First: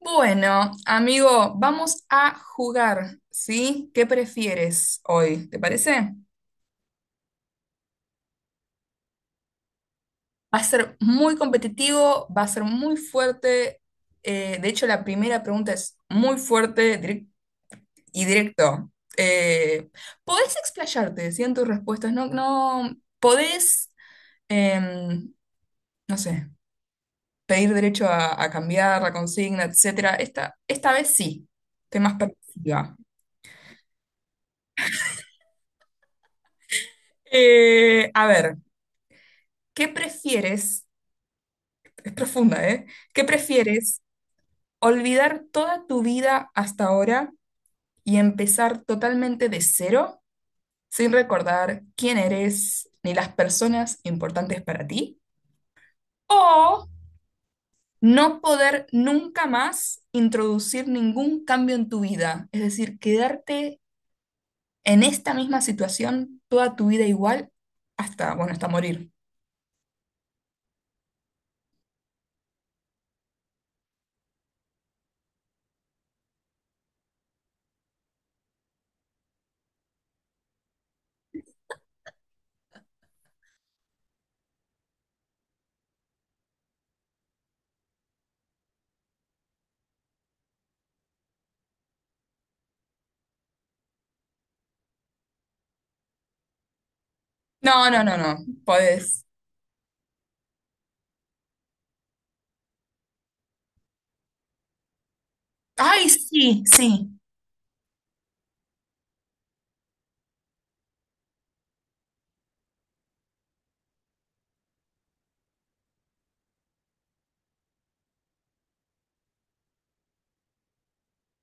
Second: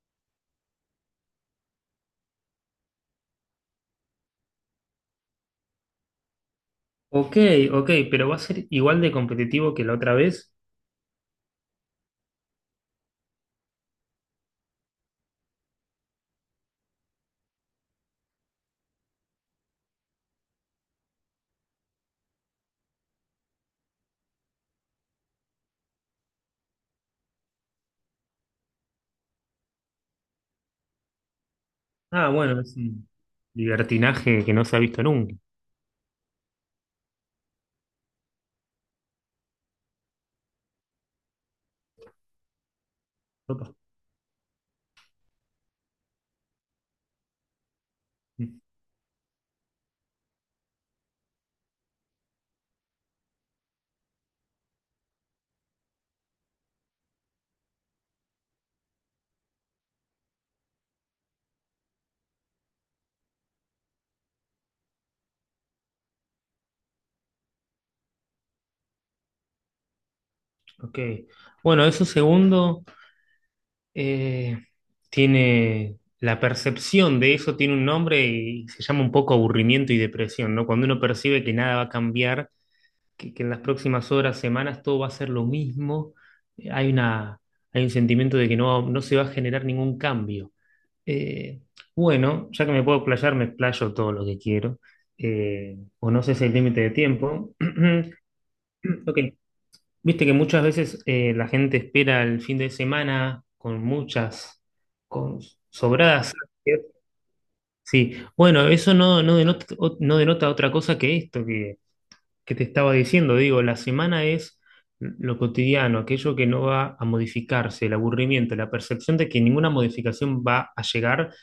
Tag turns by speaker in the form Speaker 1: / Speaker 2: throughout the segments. Speaker 1: Bueno, amigo, vamos a jugar, ¿sí? ¿Qué prefieres hoy? ¿Te parece?
Speaker 2: Ok, ok, pero va a ser igual de competitivo que la otra vez.
Speaker 1: Va a ser muy competitivo, va a ser muy fuerte. De hecho, la primera pregunta es muy fuerte y directo. Eh, Podés explayarte, ¿sí?, en tus respuestas. No, no, podés, em, no sé, pedir derecho a cambiar la consigna, etcétera. Esta vez sí, temas
Speaker 2: Ah, bueno, es
Speaker 1: perspectiva.
Speaker 2: un libertinaje que no se ha visto nunca.
Speaker 1: A ver, ¿qué prefieres? Es profunda, ¿eh? ¿Qué
Speaker 2: Opa.
Speaker 1: prefieres? ¿Olvidar toda tu vida hasta ahora y empezar totalmente de cero, sin recordar quién eres ni las personas importantes para ti? ¿O no poder nunca más introducir ningún cambio en tu vida? Es decir, quedarte en esta misma situación toda tu vida igual hasta, bueno, hasta morir.
Speaker 2: Ok. Bueno, eso segundo eh, tiene la percepción de eso tiene un nombre y se llama un poco aburrimiento y depresión, ¿no? Cuando uno percibe que nada va a cambiar, que en las próximas horas, semanas todo va a ser lo mismo, hay una, hay un sentimiento de que no, no se va a generar ningún cambio. Eh, bueno, ya que me puedo explayar, me explayo todo lo que quiero. O no sé si el límite de tiempo.
Speaker 1: No, no, no, no.
Speaker 2: Ok,
Speaker 1: Podés.
Speaker 2: viste que muchas veces la gente espera el fin de semana con muchas, con
Speaker 1: ¡Ay,
Speaker 2: sobradas.
Speaker 1: sí, sí!
Speaker 2: Sí, bueno, eso no, no denota, no denota otra cosa que esto que te estaba diciendo. Digo, la semana es lo cotidiano, aquello que no va a modificarse, el aburrimiento, la percepción de que ninguna modificación va a llegar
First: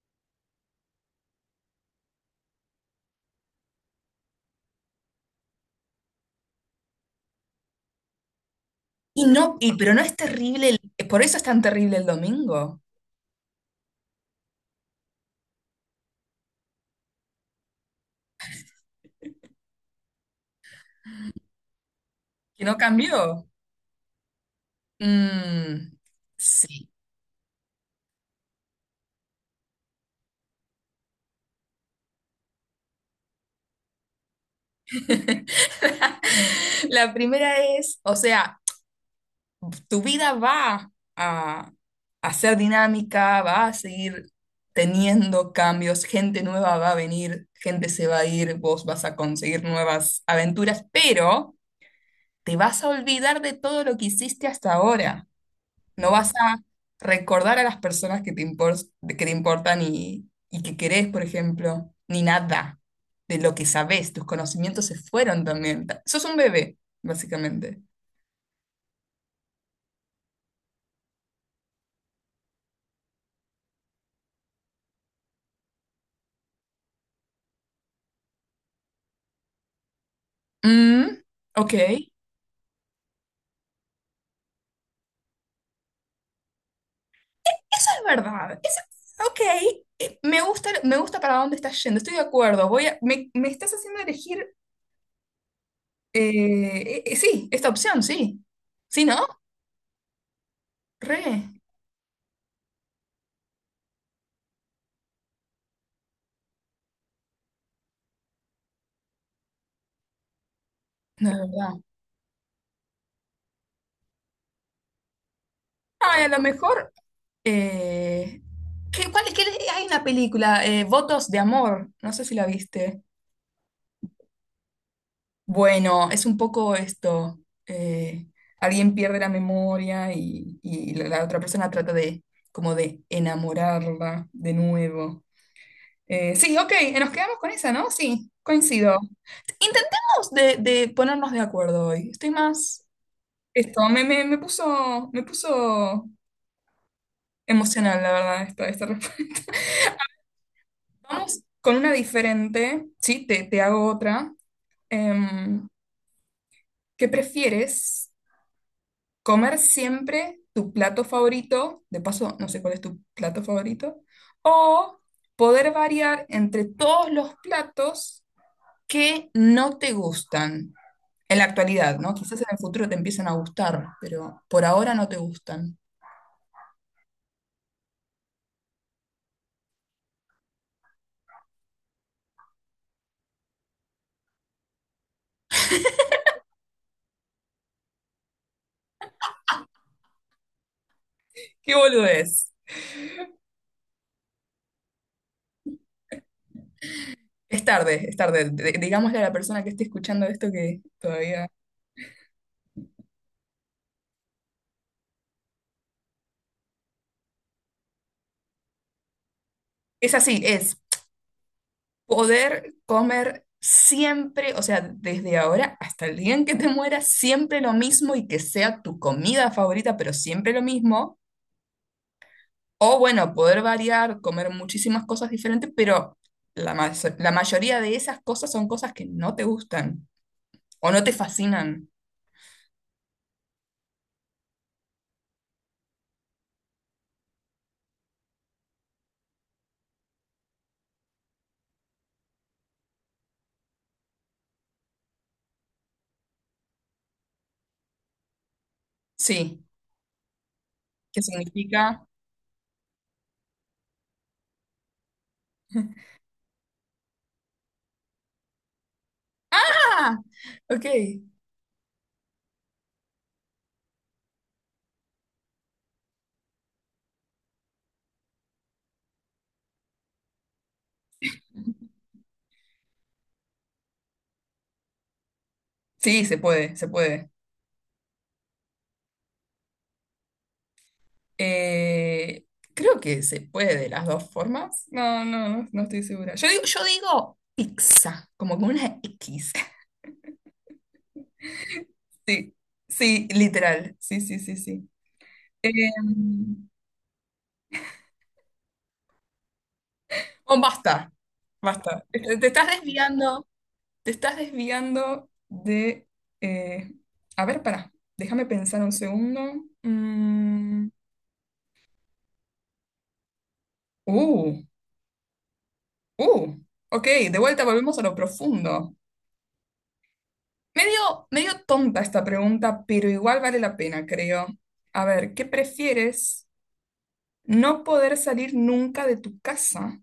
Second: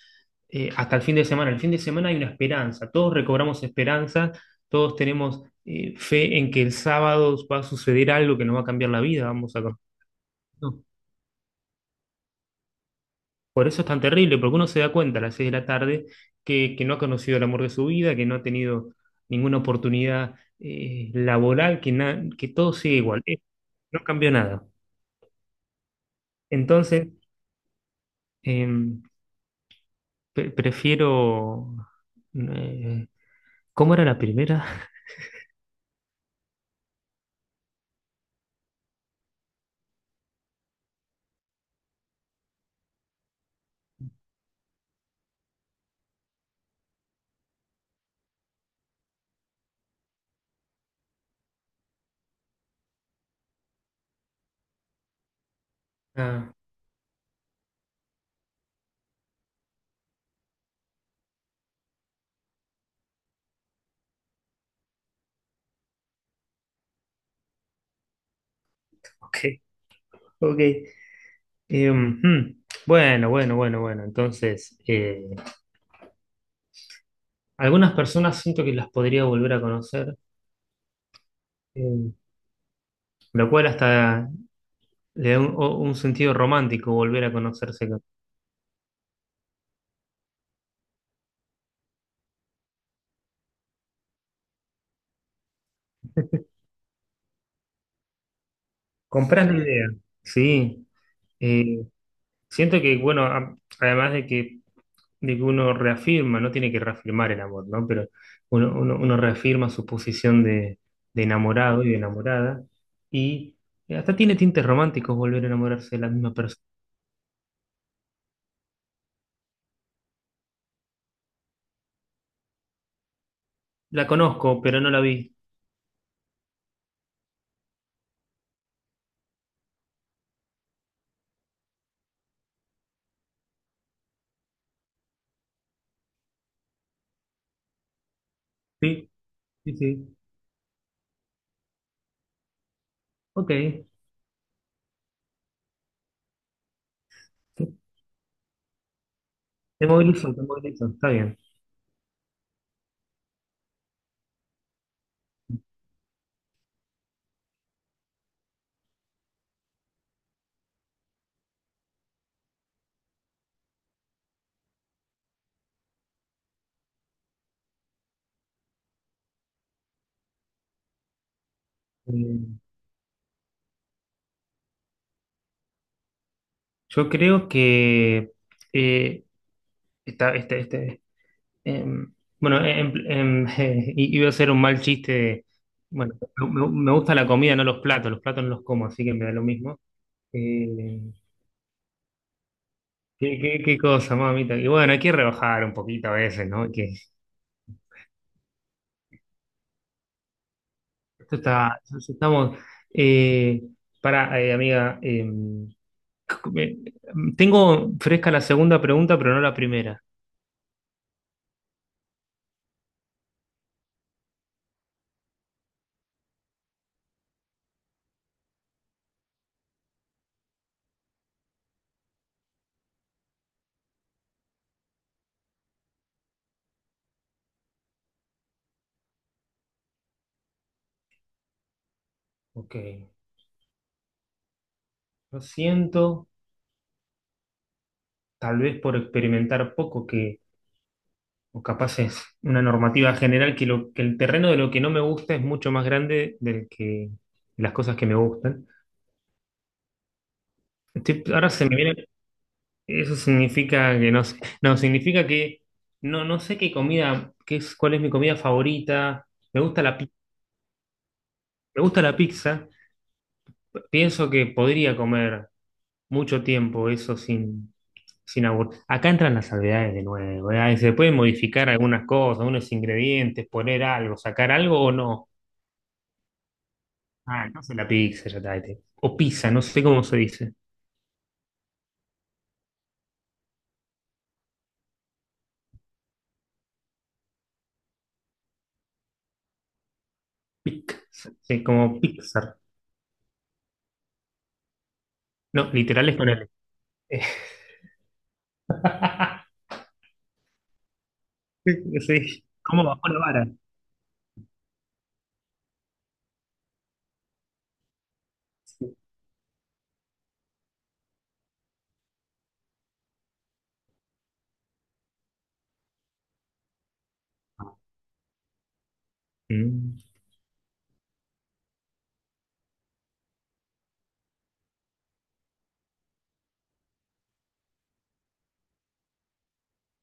Speaker 2: hasta el fin de semana. El fin de semana hay una esperanza, todos recobramos esperanza, todos tenemos fe en que el sábado va a suceder algo que nos va a cambiar la
Speaker 1: Y
Speaker 2: vida, vamos
Speaker 1: no,
Speaker 2: a
Speaker 1: y,
Speaker 2: conocer.
Speaker 1: pero no es terrible,
Speaker 2: No.
Speaker 1: por eso es tan terrible el domingo,
Speaker 2: Por eso es tan terrible, porque uno se da cuenta a las seis de la tarde que no ha conocido el amor de su vida, que no ha tenido ninguna oportunidad laboral, que
Speaker 1: que
Speaker 2: todo
Speaker 1: no
Speaker 2: sigue igual.
Speaker 1: cambió.
Speaker 2: No cambió nada.
Speaker 1: Mm, sí.
Speaker 2: Entonces, em, prefiero... eh, ¿cómo era la primera?
Speaker 1: La primera es, o sea, tu vida va a ser dinámica, va a seguir teniendo cambios, gente nueva va a venir, gente se va a ir, vos vas a conseguir nuevas aventuras, pero te vas a olvidar de todo lo que hiciste hasta ahora. No vas
Speaker 2: Ah,
Speaker 1: a recordar a las personas que que te importan y que querés, por ejemplo, ni nada de lo que sabés. Tus conocimientos se fueron también. Sos un bebé, básicamente.
Speaker 2: ok, ok. Ujú. Bueno, bueno, bueno, bueno. Entonces, algunas personas siento que las podría volver a conocer,
Speaker 1: Mm, ok. Eso
Speaker 2: eh, lo cual hasta le da un sentido romántico volver a conocerse.
Speaker 1: es verdad. Ok. Me gusta para dónde estás yendo. Estoy de acuerdo. Me estás haciendo elegir. Sí, esta opción, sí. Sí, ¿no?
Speaker 2: Comprás la idea. Sí.
Speaker 1: Re.
Speaker 2: Eh, Siento que, bueno, además de que uno reafirma, no tiene que reafirmar el amor, ¿no? Pero uno reafirma su posición de
Speaker 1: No, de verdad.
Speaker 2: enamorado y de enamorada. Y hasta tiene tintes románticos volver a enamorarse de la
Speaker 1: Ay, a
Speaker 2: misma
Speaker 1: lo
Speaker 2: persona.
Speaker 1: mejor. Eh, ¿qué, cuál- qué- Hay una película, Votos de Amor, no sé si la viste.
Speaker 2: La conozco, pero no la vi.
Speaker 1: Bueno, es un poco esto, eh, alguien pierde la memoria y la otra persona trata de como de enamorarla de nuevo. Sí, ok, nos quedamos con esa, ¿no? Sí, coincido.
Speaker 2: Sí, sí, sí.
Speaker 1: Intentemos de ponernos de acuerdo hoy. Estoy más.
Speaker 2: Ok.
Speaker 1: Esto, me puso emocional, la verdad, esta.
Speaker 2: Te movilizó, te movilizó. Está bien.
Speaker 1: Vamos con una diferente, sí, te hago otra. Em, ¿Qué prefieres? ¿Comer siempre tu plato favorito? De paso, no sé cuál es tu plato favorito. ¿O poder variar entre todos los platos que no te gustan? En la actualidad, ¿no?
Speaker 2: Eh,
Speaker 1: Quizás en el futuro te empiecen a gustar, pero por ahora no te gustan.
Speaker 2: yo creo que eh, está, este, este, em, bueno, iba a ser un mal chiste de... bueno, me gusta la comida, no los platos. Los platos no los como, así que me da lo mismo. Eh,
Speaker 1: ¿Qué boludo es?
Speaker 2: qué cosa, mamita. Y bueno, hay que rebajar un poquito a veces, ¿no? Hay que
Speaker 1: Es tarde, es tarde. Digámosle a la persona que esté escuchando esto que
Speaker 2: esto
Speaker 1: todavía.
Speaker 2: está, estamos, eh, para, amiga, me- tengo fresca la segunda pregunta, pero no la primera.
Speaker 1: Es así, es. Poder comer siempre, o sea, desde ahora hasta el día en que te mueras, siempre lo mismo y que sea tu comida favorita, pero siempre lo mismo. O bueno, poder variar, comer muchísimas cosas diferentes, pero la, ma- la mayoría de esas cosas son cosas que no te gustan o no te fascinan.
Speaker 2: Ok, lo siento, tal vez por experimentar poco, que, o capaz es una normativa general, que, lo, que el terreno de lo que no me gusta es mucho más grande del que las cosas que me gustan.
Speaker 1: Sí, ¿qué
Speaker 2: Estoy... ahora se me
Speaker 1: significa?
Speaker 2: viene, eso significa que no sé, no, significa que no, no sé qué comida, qué es, cuál es mi comida favorita. Me gusta la, pi-
Speaker 1: Ah, ok.
Speaker 2: me gusta la pizza. Pienso que podría comer mucho tiempo eso sin... Acá entran las salvedades de nuevo, ¿verdad? Y se pueden modificar algunas cosas, unos ingredientes, poner algo, sacar algo o no.
Speaker 1: Sí, se puede, se puede.
Speaker 2: Ah, entonces la pizza ya está. Este. O pizza, no sé cómo se dice.
Speaker 1: Eh, Creo que se puede de las dos formas. No, no, no, no estoy segura. Yo digo pizza, como con una X.
Speaker 2: Pizza, sí, como
Speaker 1: Sí,
Speaker 2: Pixar.
Speaker 1: sí, literal. Sí, sí, sí, sí. Eh,
Speaker 2: No, literal es con L. Eh,
Speaker 1: bueno, basta, basta. Te,
Speaker 2: sí,
Speaker 1: te estás
Speaker 2: ¿cómo bajó la vara?
Speaker 1: desviando, de. eh, a ver, pará, déjame pensar un
Speaker 2: Sí.
Speaker 1: segundo. Uh, uh, ok, de vuelta volvemos a lo profundo.
Speaker 2: Mm.
Speaker 1: Medio, medio tonta esta pregunta, pero igual vale la pena, creo. A ver, ¿qué prefieres? ¿No poder salir nunca de tu casa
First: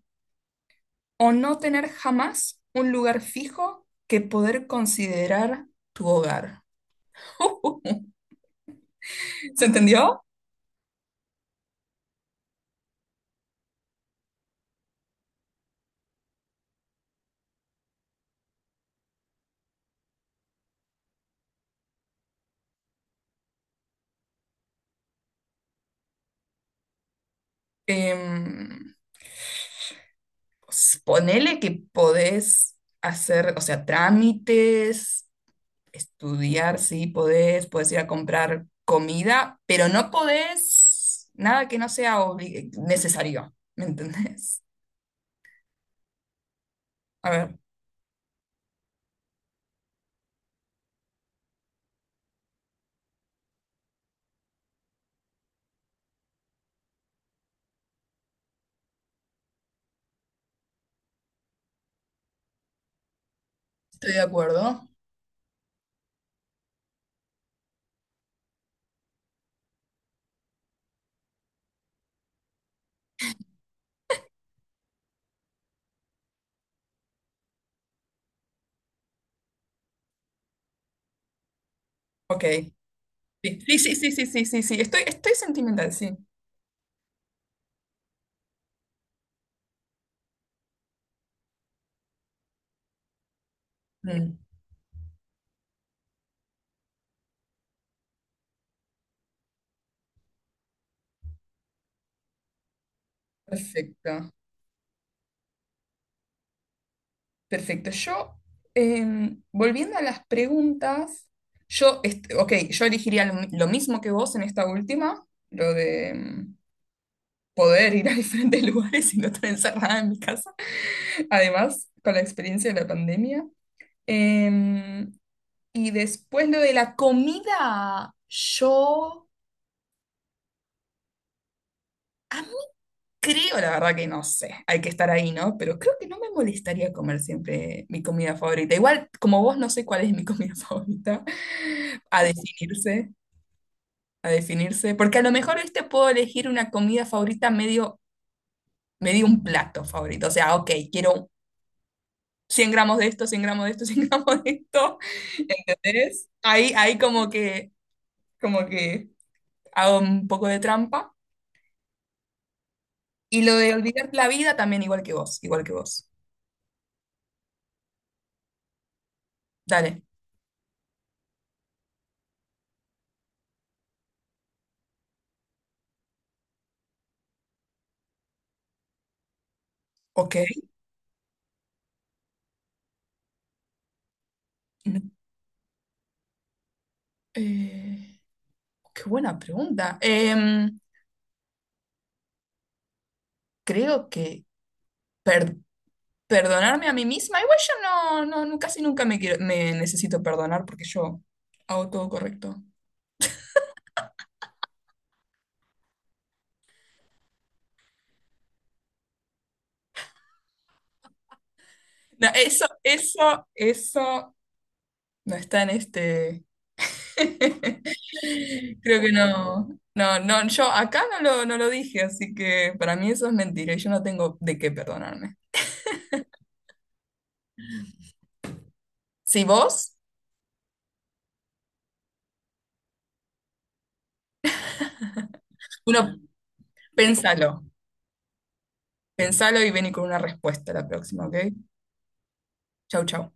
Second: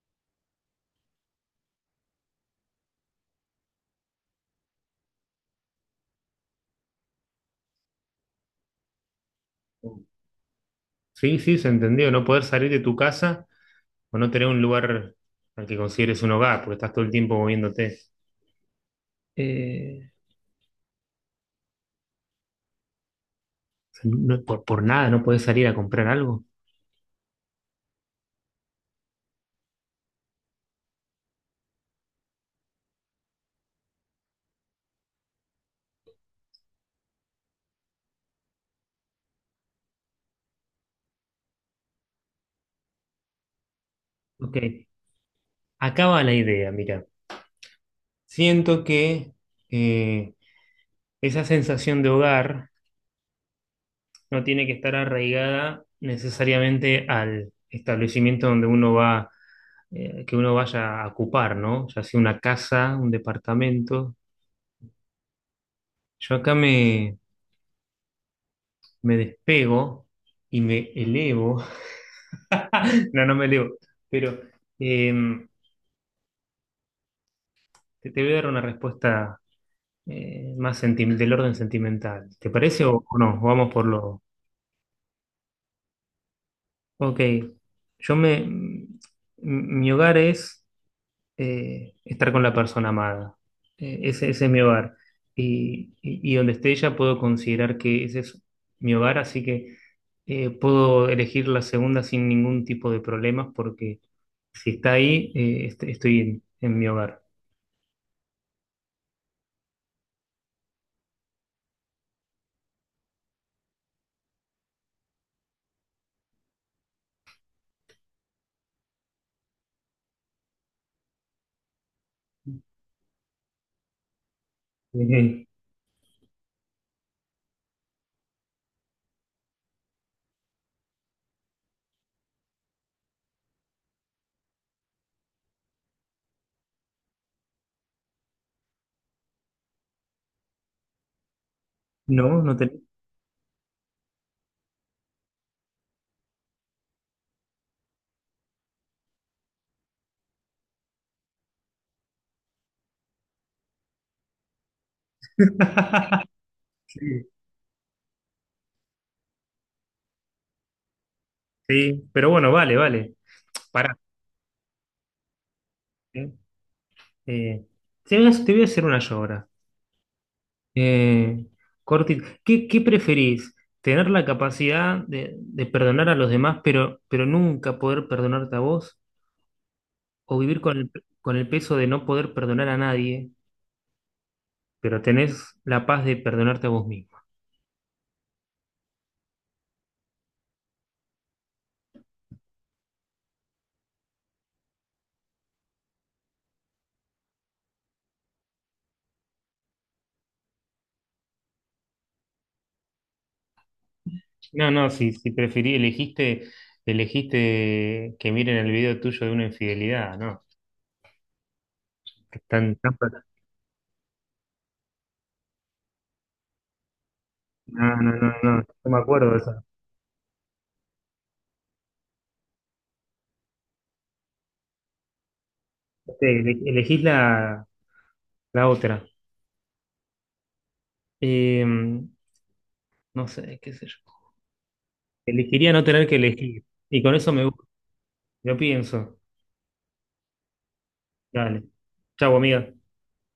Speaker 1: o no tener jamás un lugar fijo que poder considerar tu hogar? ¿Se entendió?
Speaker 2: Sí, sí, se entendió. No poder salir de tu casa o no tener un lugar al que consideres un hogar, porque estás todo el tiempo moviéndote. Eh, O sea, no, por nada no puedes salir a comprar algo.
Speaker 1: Em, pues, ponele que podés hacer, o sea, trámites, estudiar, sí, podés ir a comprar comida, pero no podés nada que no sea necesario, ¿me
Speaker 2: Ok,
Speaker 1: entendés?
Speaker 2: acá va la idea, mira.
Speaker 1: A ver,
Speaker 2: Siento que eh, esa sensación de hogar no tiene que estar arraigada necesariamente al establecimiento donde uno va, que uno vaya a ocupar, ¿no? Ya sea una casa, un
Speaker 1: estoy
Speaker 2: departamento.
Speaker 1: de acuerdo.
Speaker 2: Yo acá me, me despego y me elevo. No, no me elevo, pero em, te voy a dar una respuesta más del orden sentimental.
Speaker 1: Ok.
Speaker 2: ¿Te parece o no?
Speaker 1: Sí,
Speaker 2: Vamos
Speaker 1: sí,
Speaker 2: por
Speaker 1: sí, sí,
Speaker 2: lo...
Speaker 1: sí, sí, sí, sí. Estoy sentimental, sí.
Speaker 2: Ok, yo me... m- mi hogar es estar con la persona amada. Ese,
Speaker 1: Mm,
Speaker 2: ese es mi hogar. Y donde esté ella puedo considerar que ese es mi hogar, así que puedo elegir la segunda sin ningún tipo de problemas porque
Speaker 1: perfecto,
Speaker 2: si está ahí, estoy en mi hogar.
Speaker 1: perfecto. Yo, volviendo a las preguntas, ok, yo elegiría lo mismo que vos en esta última, lo de poder ir a diferentes lugares y no estar encerrada en mi casa. Además, con la experiencia de la pandemia. Em,
Speaker 2: Eh,
Speaker 1: y después lo de la comida, yo a mí creo, la verdad que no sé, hay que estar ahí, ¿no? Pero creo que no me molestaría comer siempre mi comida favorita. Igual, como vos, no sé cuál es mi comida favorita, a
Speaker 2: no, no tenés.
Speaker 1: definirse, a definirse, porque a lo mejor este puedo elegir una comida favorita medio, medio un plato favorito. O sea, ok, quiero 100 gramos de esto, 100 gramos de esto, 100 gramos de esto, ¿entendés? Ahí,
Speaker 2: Sí,
Speaker 1: como que hago un poco de trampa.
Speaker 2: sí, pero bueno, vale, vale.
Speaker 1: Y lo de
Speaker 2: Pará.
Speaker 1: olvidar la vida también igual que vos, igual que vos.
Speaker 2: Eh. Eh, te voy a hacer una yo ahora.
Speaker 1: Dale.
Speaker 2: Eh, qué preferís? ¿Tener la capacidad de perdonar a los demás, pero nunca poder perdonarte a vos?
Speaker 1: Ok.
Speaker 2: ¿O vivir con el peso de no poder perdonar a nadie,
Speaker 1: No,
Speaker 2: pero tenés la paz de perdonarte a vos mismo?
Speaker 1: eh, qué buena pregunta. Creo que per- perdonarme a mí misma, igual yo casi nunca me necesito perdonar porque yo hago todo correcto.
Speaker 2: No, no, si preferí, elegiste, elegiste que miren el video tuyo de una infidelidad, ¿no?
Speaker 1: No, eso,
Speaker 2: Están, tan
Speaker 1: eso, eso no está en este
Speaker 2: no, no, no, no, no me
Speaker 1: Creo que
Speaker 2: acuerdo de esa.
Speaker 1: no, yo acá no lo dije, así que para mí eso es mentira y yo no tengo de qué perdonarme.
Speaker 2: Sí, elegís la, la otra.
Speaker 1: Si vos,
Speaker 2: Eh, No sé, qué sé yo. Elegiría no tener que
Speaker 1: uno,
Speaker 2: elegir. Y con eso me
Speaker 1: pensalo,
Speaker 2: gusta. Lo pienso.
Speaker 1: pensalo y vení con una respuesta la próxima, ¿ok?
Speaker 2: Dale. Chau, amiga.
Speaker 1: Chau, chau.